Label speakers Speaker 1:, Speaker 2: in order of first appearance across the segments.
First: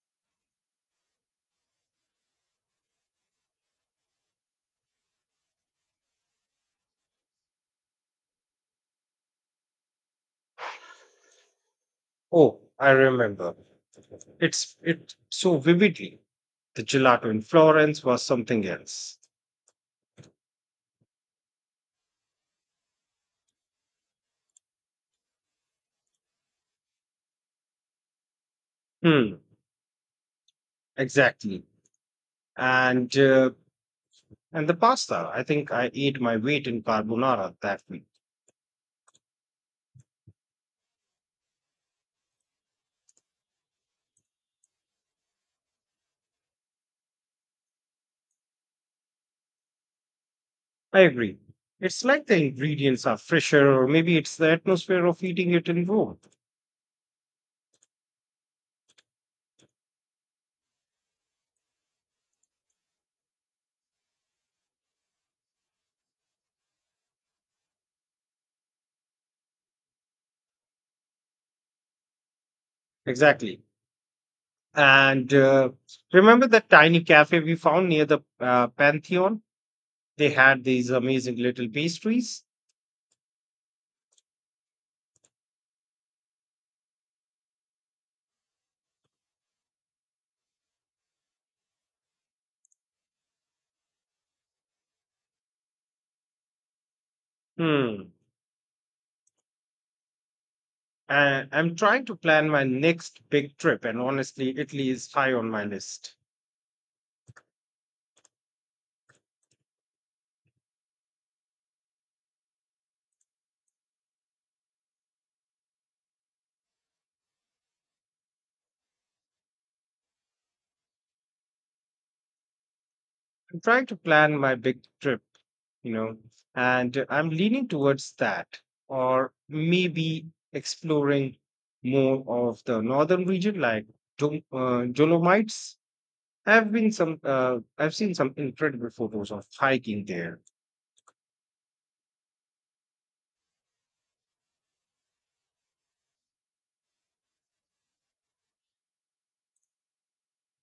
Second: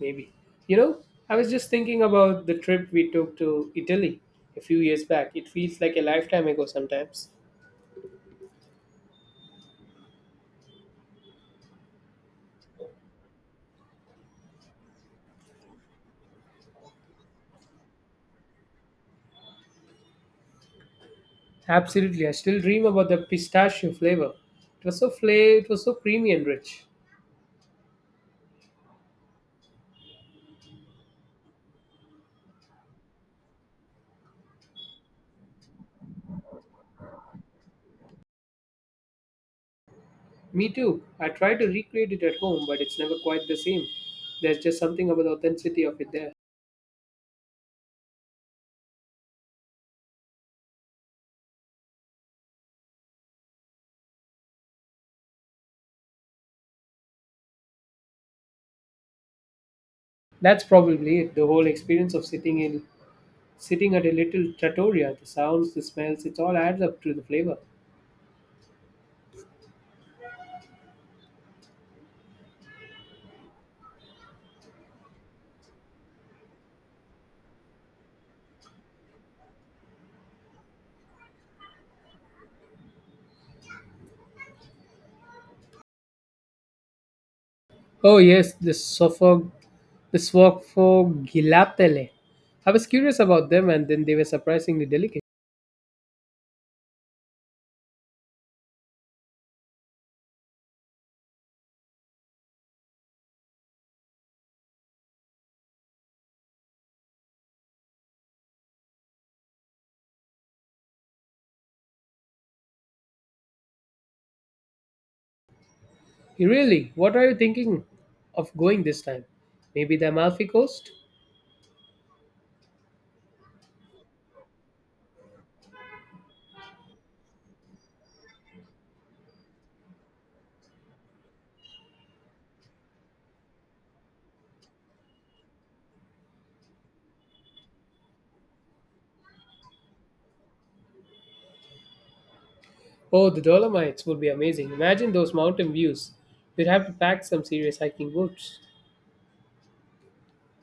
Speaker 1: Maybe. You know, I was just thinking about the trip we took to Italy a few years back. It feels like a lifetime ago sometimes.
Speaker 2: Oh, I remember. It's it so vividly. The gelato in Florence was something else.
Speaker 1: Absolutely. I still dream about the pistachio flavor. It was it was so creamy and rich.
Speaker 2: Hmm, exactly. And uh, and the pasta. I think I ate my weight in carbonara that week.
Speaker 1: Me too. I try to recreate it at home, but it's never quite the same. There's just something about the authenticity of it there.
Speaker 2: I agree. It's like the ingredients are fresher, or maybe it's the atmosphere of eating it in Rome.
Speaker 1: That's probably it. The whole experience of sitting at a little trattoria, the sounds, the smells, it all adds up to the flavor.
Speaker 2: Exactly. And remember that tiny cafe we found near the Pantheon? They had these amazing little pastries.
Speaker 1: Oh yes, the Sfophogilaptale. I was curious about them, and then they were surprisingly delicate.
Speaker 2: Hmm. I'm trying to plan my next big trip, and honestly, Italy is high on my list.
Speaker 1: Really, what are you thinking of going this time? Maybe the Amalfi Coast?
Speaker 2: I'm trying to plan my big trip, you know, and I'm leaning towards that, or maybe exploring more of the northern region, like Dolomites. I've seen some incredible photos of hiking there.
Speaker 1: Oh, the Dolomites would be amazing. Imagine those mountain views. You'd have to pack some serious hiking boots.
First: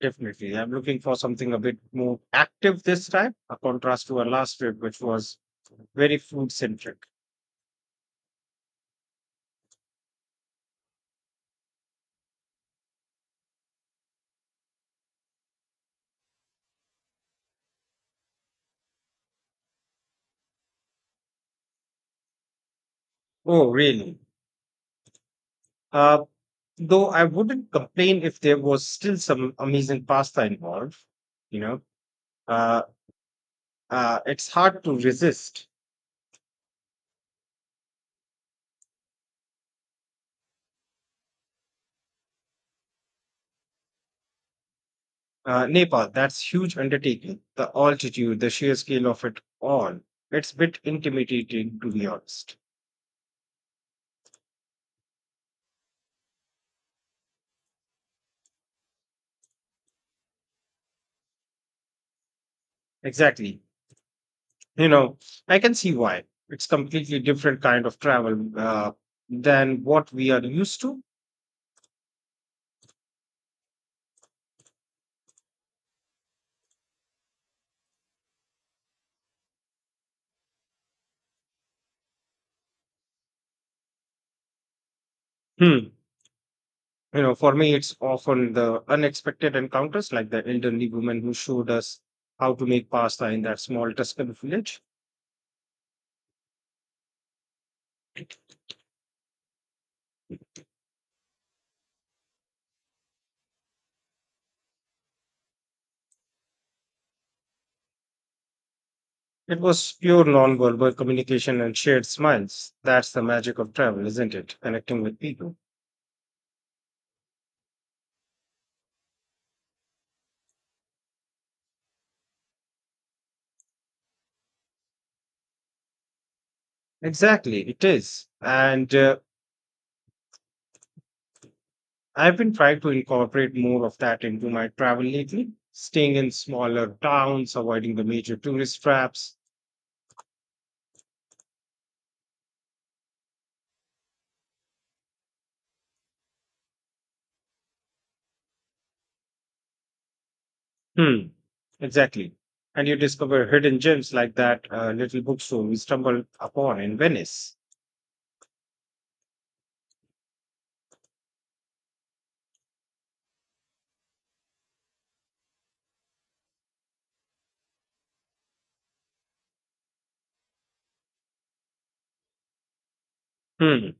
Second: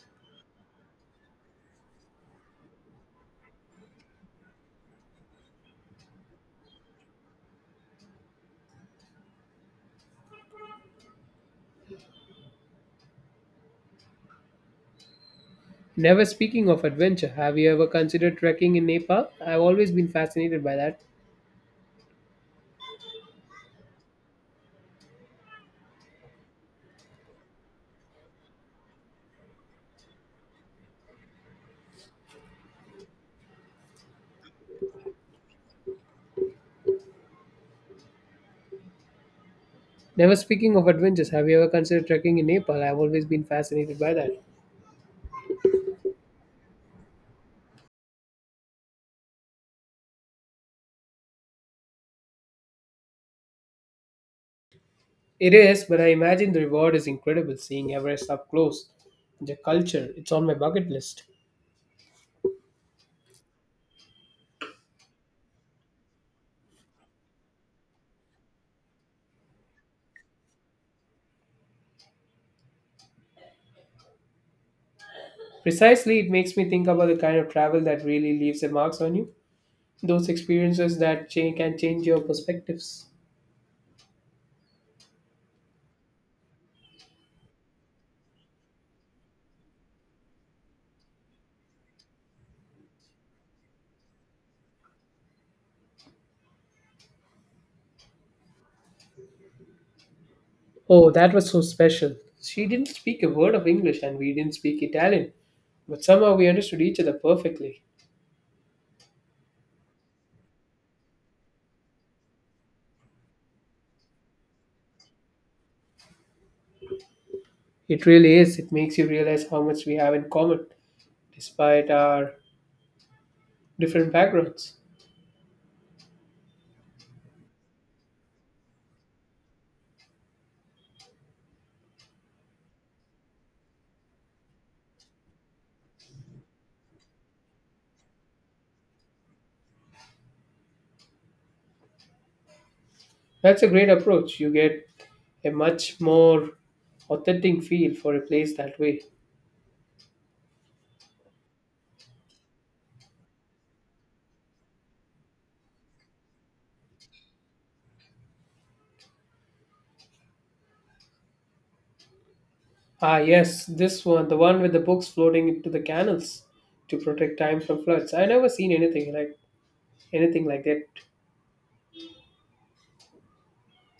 Speaker 2: Definitely, I'm looking for something a bit more active this time, a contrast to our last trip, which was very food centric.
Speaker 1: Never speaking of adventure, have you ever considered trekking in Nepal? I've always been fascinated by that.
Speaker 2: Oh, really? Uh, though I wouldn't complain if there was still some amazing pasta involved. You know, uh, it's hard to resist.
Speaker 1: Never speaking of adventures, have you ever considered trekking in Nepal? I've always been fascinated by that.
Speaker 2: Nepal, that's huge undertaking. The altitude, the sheer scale of it all. It's a bit intimidating, to be honest.
Speaker 1: It is, but I imagine the reward is incredible seeing Everest up close. The culture, it's on my bucket list.
Speaker 2: Exactly. You know, I can see why. It's completely different kind of travel than what we are used to.
Speaker 1: Precisely, it makes me think about the kind of travel that really leaves a marks on you. Those experiences that can change your perspectives.
Speaker 2: Hmm. You know, for me, it's often the unexpected encounters like the elderly woman who showed us how to make pasta in that small Tuscan village.
Speaker 1: Oh, that was so special. She didn't speak a word of English and we didn't speak Italian, but somehow we understood each other perfectly.
Speaker 2: It was pure non-verbal communication and shared smiles. That's the magic of travel, isn't it? Connecting with people.
Speaker 1: It really is. It makes you realize how much we have in common, despite our different backgrounds.
Speaker 2: Exactly, it is. And I've been trying to incorporate more of that into my travel lately, staying in smaller towns, avoiding the major tourist traps.
Speaker 1: That's a great approach. You get a much more authentic feel for a place that way.
Speaker 2: Hmm, exactly. And you discover hidden gems like that little bookstore we stumbled upon in Venice.
Speaker 1: Ah, yes, this one, the one with the books floating into the canals to protect time from floods. I never seen anything like that.
Speaker 2: Hmm.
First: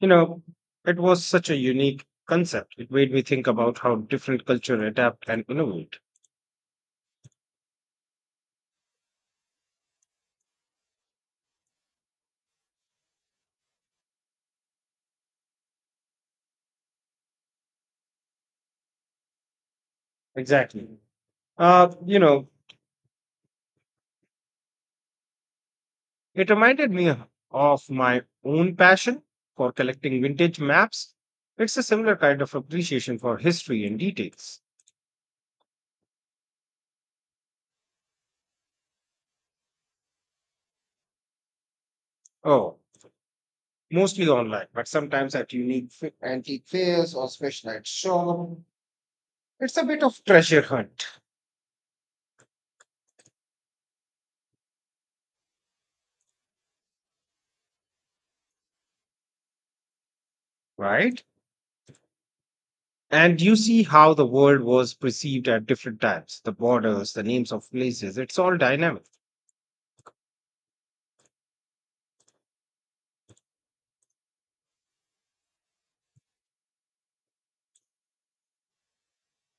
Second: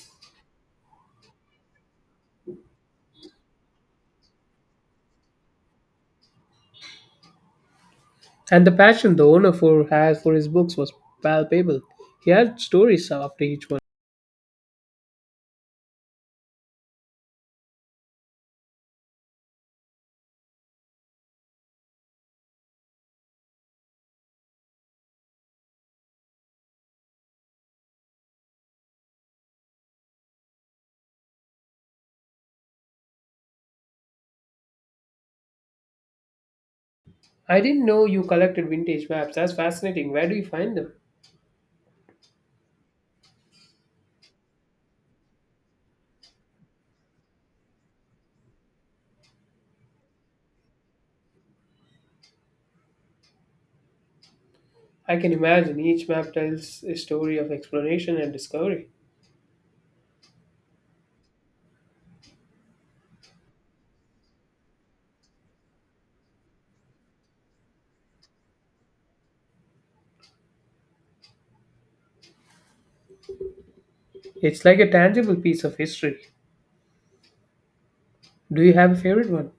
Speaker 2: You know, it was such a unique concept. It made me think about how different culture adapt and innovate.
Speaker 1: And the passion the owner for has for his books was palpable. He had stories after each one.
Speaker 2: Exactly. You know, it reminded me of my own passion for collecting vintage maps. It's a similar kind of appreciation for history and details.
Speaker 1: I didn't know you collected vintage maps. That's fascinating. Where do you find them?
Speaker 2: Oh, mostly online, but sometimes at antique fairs or specialized shop. It's a bit of treasure hunt,
Speaker 1: I can imagine each map tells a story of exploration and discovery.
Speaker 2: right? And you see how the world was perceived at different times, the borders, the names of places. It's all dynamic.
Speaker 1: It's like a tangible piece of history. Do you have a favorite one?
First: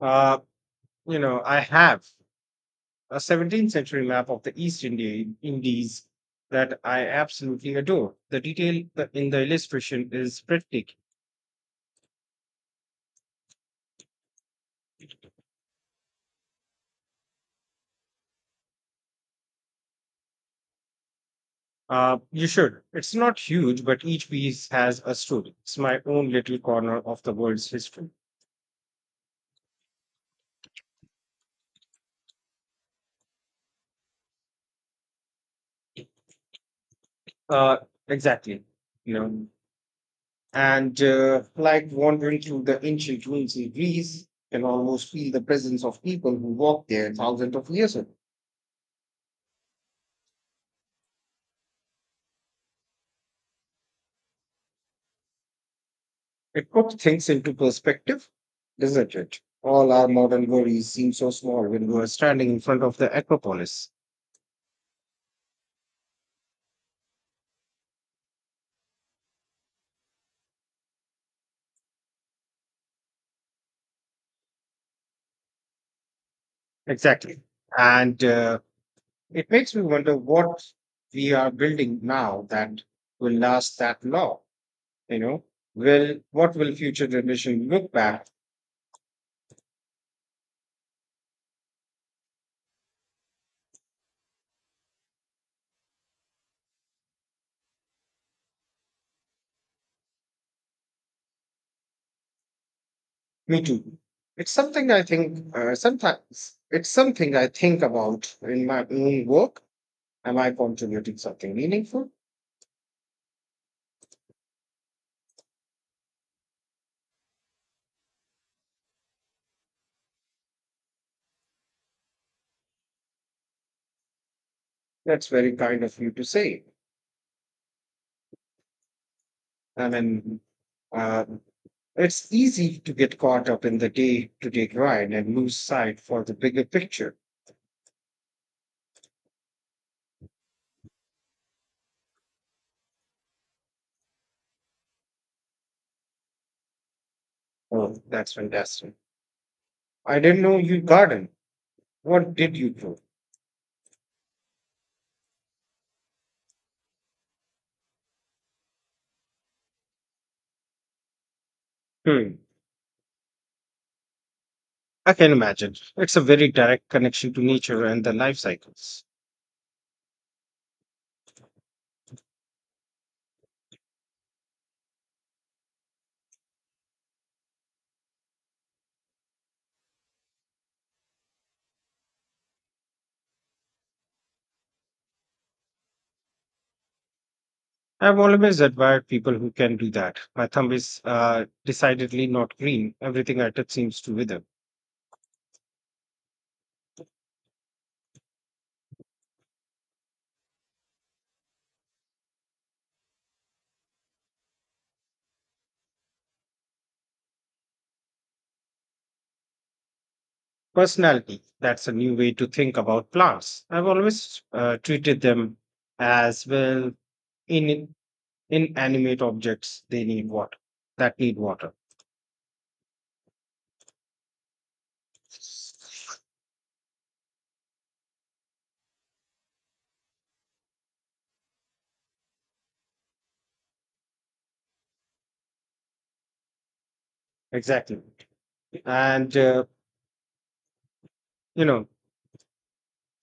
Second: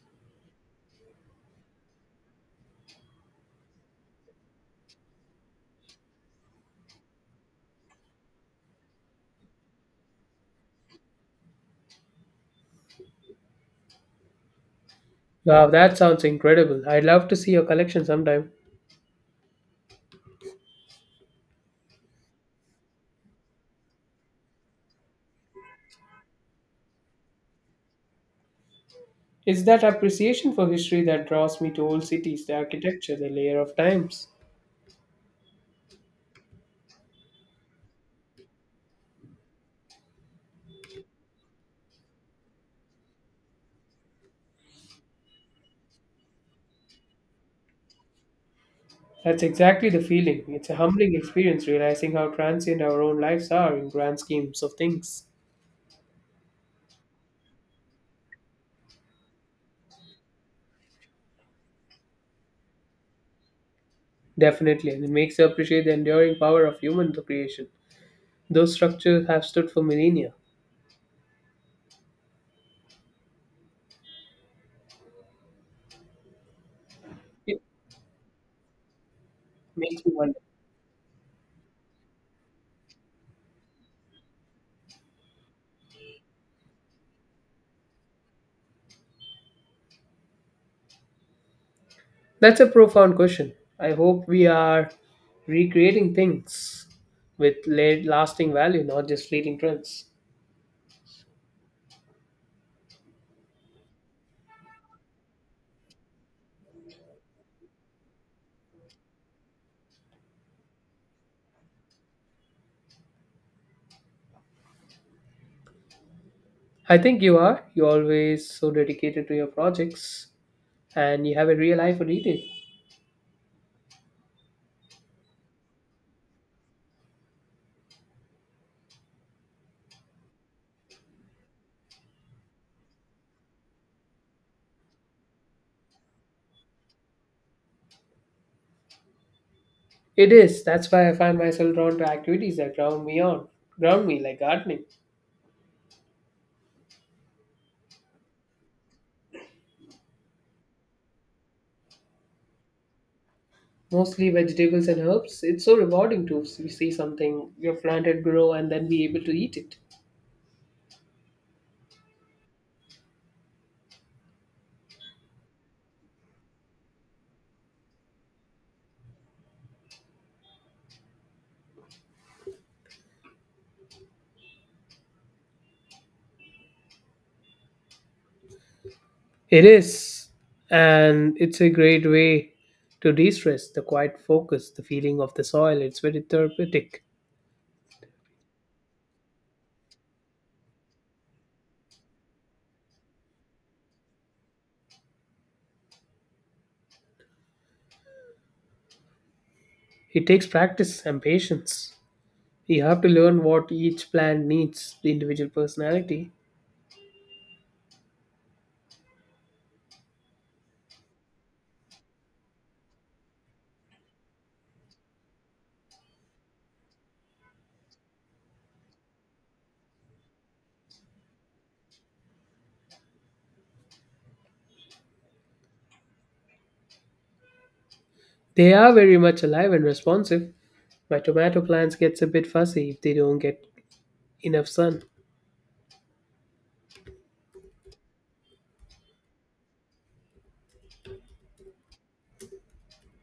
Speaker 2: Uh, you know, I have a 17th century map of the East India Indies that I absolutely adore. The detail in the illustration is breathtaking.
Speaker 1: Wow, that sounds incredible. I'd love to see your collection sometime.
Speaker 2: You should. It's not huge, but each piece has a story. It's my own little corner of the world's history.
Speaker 1: It's that appreciation for history that draws me to old cities, the architecture, the layer of times.
Speaker 2: Uh, exactly. You know, and like wandering through the ancient ruins in Greece, you can almost feel the presence of people who walked there thousands of years ago.
Speaker 1: That's exactly the feeling. It's a humbling experience realizing how transient our own lives are in grand schemes of things.
Speaker 2: It puts things into perspective, doesn't it? All our modern worries seem so small when we're standing in front of the Acropolis.
Speaker 1: Definitely, and it makes you appreciate the enduring power of human creation. Those structures have stood for millennia.
Speaker 2: Exactly.
Speaker 1: It
Speaker 2: And It makes me
Speaker 1: makes me
Speaker 2: wonder
Speaker 1: wonder.
Speaker 2: what we are building now that will last that long. You know, will what will future generation look back?
Speaker 1: That's a profound question. I hope we are recreating things with lasting value, not just fleeting trends.
Speaker 2: Me too. It's something I think. Sometimes it's something I think about in my own work. Am I contributing something meaningful?
Speaker 1: I think you are. You're always so dedicated to your projects and you have a real eye for detail.
Speaker 2: That's very kind of you to say. I mean, uh, it's easy to get caught up in the day-to-day grind and lose sight for the bigger picture.
Speaker 1: It is. That's why I find myself drawn to activities that ground me on. Ground me like gardening.
Speaker 2: Oh, that's fantastic! I didn't know you garden. What did you do?
Speaker 1: Mostly vegetables and herbs. It's so rewarding to see something you've planted grow and then be able to eat it.
Speaker 2: Hmm. I can imagine. It's a very direct connection to nature and the life cycles.
Speaker 1: It is. And it's a great way to de stress, the quiet focus, the feeling of the soil. It's very therapeutic.
Speaker 2: I've always admired people who can do that. My thumb is decidedly not green. Everything I touch seems to wither.
Speaker 1: It takes practice and patience. You have to learn what each plant needs, the individual personality.
Speaker 2: Personality. That's a new way to think about plants. I've always treated them as well in inanimate objects. They need water. That need water.
Speaker 1: They are very much alive and responsive. My tomato plants gets a bit fussy if they don't get enough sun.
Speaker 2: Exactly. And you know,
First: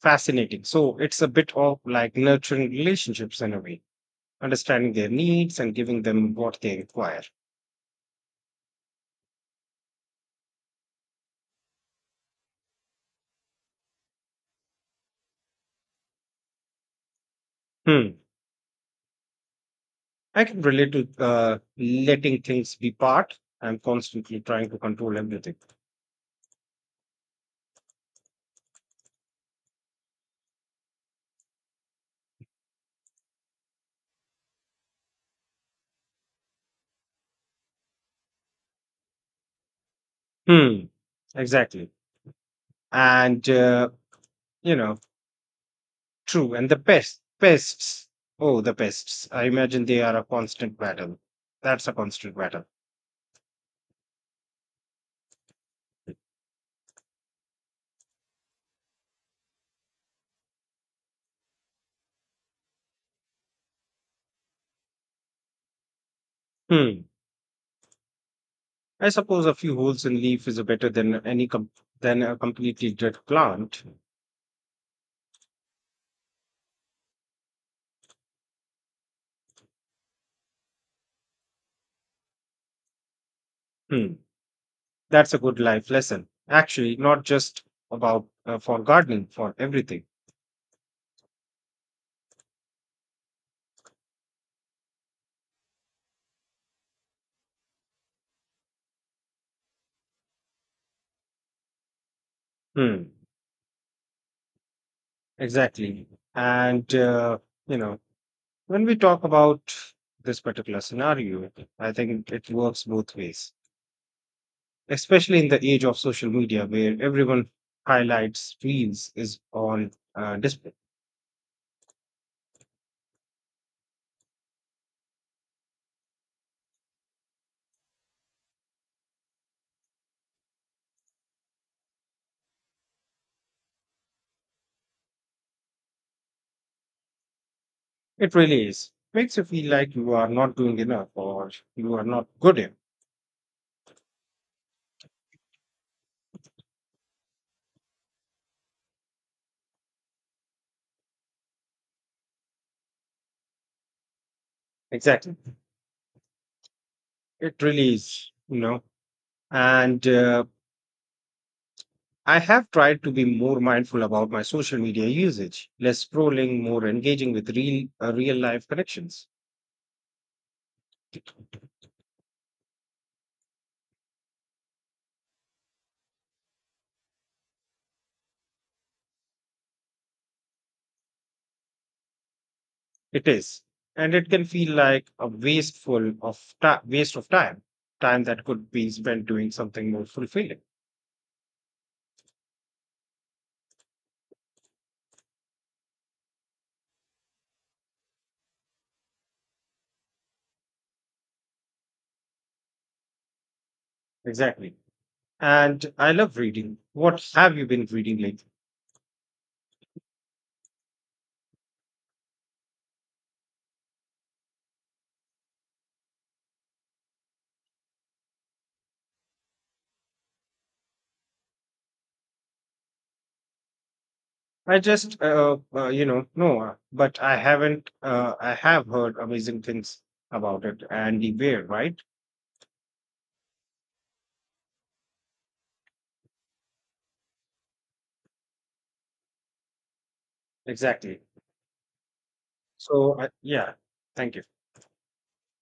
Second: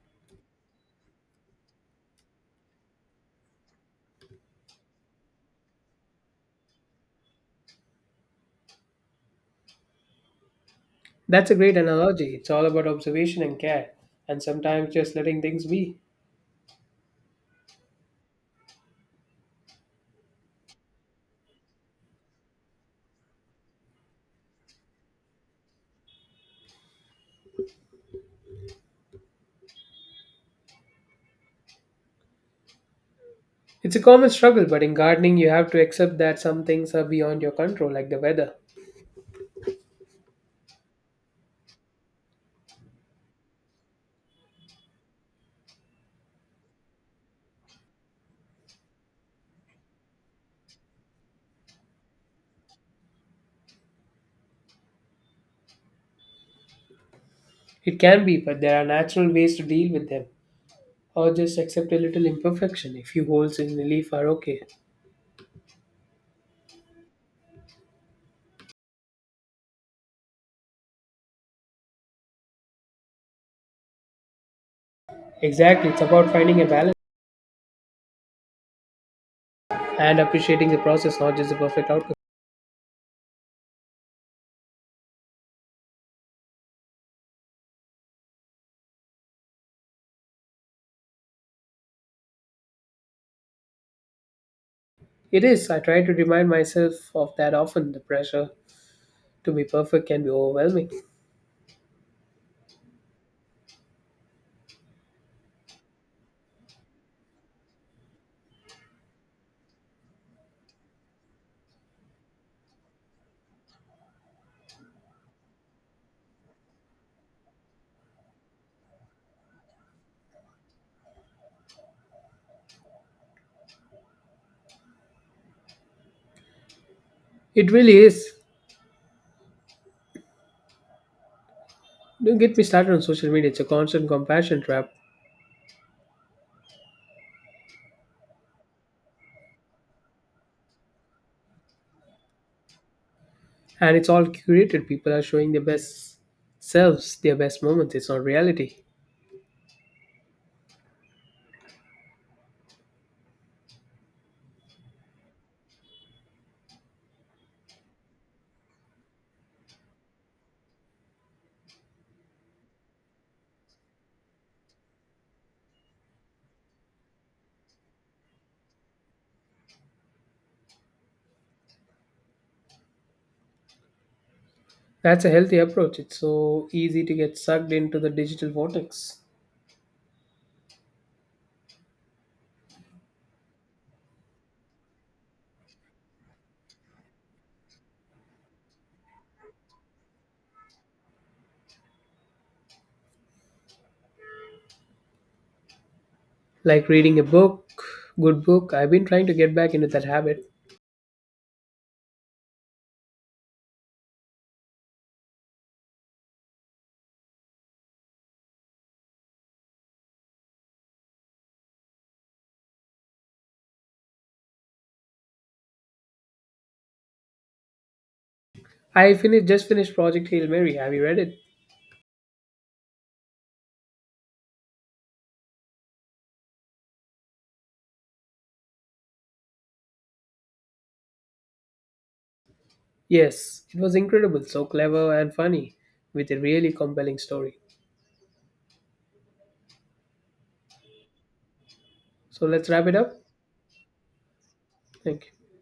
Speaker 2: fascinating, so it's a bit of like nurturing relationships in a way, understanding their needs and giving them what they require.
Speaker 1: That's a great analogy. It's all about observation and care, and sometimes just letting things be.
Speaker 2: Hmm, I can relate to letting things be part, I'm constantly trying to control everything.
Speaker 1: It's a common struggle, but in gardening, you have to accept that some things are beyond your control, like the weather.
Speaker 2: Hmm, exactly. And you know, true. And the pests. Oh, the pests, I imagine they are a constant battle.
Speaker 1: It can be, but there are natural ways to deal with them, or just accept a little imperfection if few holes in the leaf are okay.
Speaker 2: Hmm. I suppose a few holes in leaf is better than than a completely dead plant.
Speaker 1: Exactly, it's about finding a balance, and appreciating the process, not just the perfect outcome.
Speaker 2: Hmm. That's a good life lesson. Actually, not just about for gardening, for everything.
Speaker 1: It is. I try to remind myself of that often. The pressure to be perfect can be overwhelming.
Speaker 2: Hmm. Exactly. And you know, when we talk about this particular scenario, I think it works both ways, especially in the age of social media where everyone highlights reels is on display.
Speaker 1: It really is. Don't get me started on social media. It's a constant compassion trap,
Speaker 2: It really is. Makes you feel like you are not doing enough or you are not good enough.
Speaker 1: and it's all curated. People are showing their best selves, their best moments. It's not reality.
Speaker 2: Exactly. It really is, you know. And I have tried to be more mindful about my social media usage, less scrolling, more engaging with real life connections.
Speaker 1: That's a healthy approach. It's so easy to get sucked into the digital vortex.
Speaker 2: It is, and it can feel like a waste of time, time that could be spent doing something more fulfilling.
Speaker 1: Like reading a book, good book. I've been trying to get back into that habit.
Speaker 2: Exactly. And I love reading. What have you been reading lately?
Speaker 1: I finished Project Hail Mary. Have you read it?
Speaker 2: I just, you know, no, but I haven't. I have heard amazing things about it. Andy Weir, right?
Speaker 1: Yes, it was incredible, so clever and funny, with a really compelling story.
Speaker 2: Exactly.
Speaker 1: So let's wrap it up.
Speaker 2: So, I Yeah. Thank you.
Speaker 1: Thank you.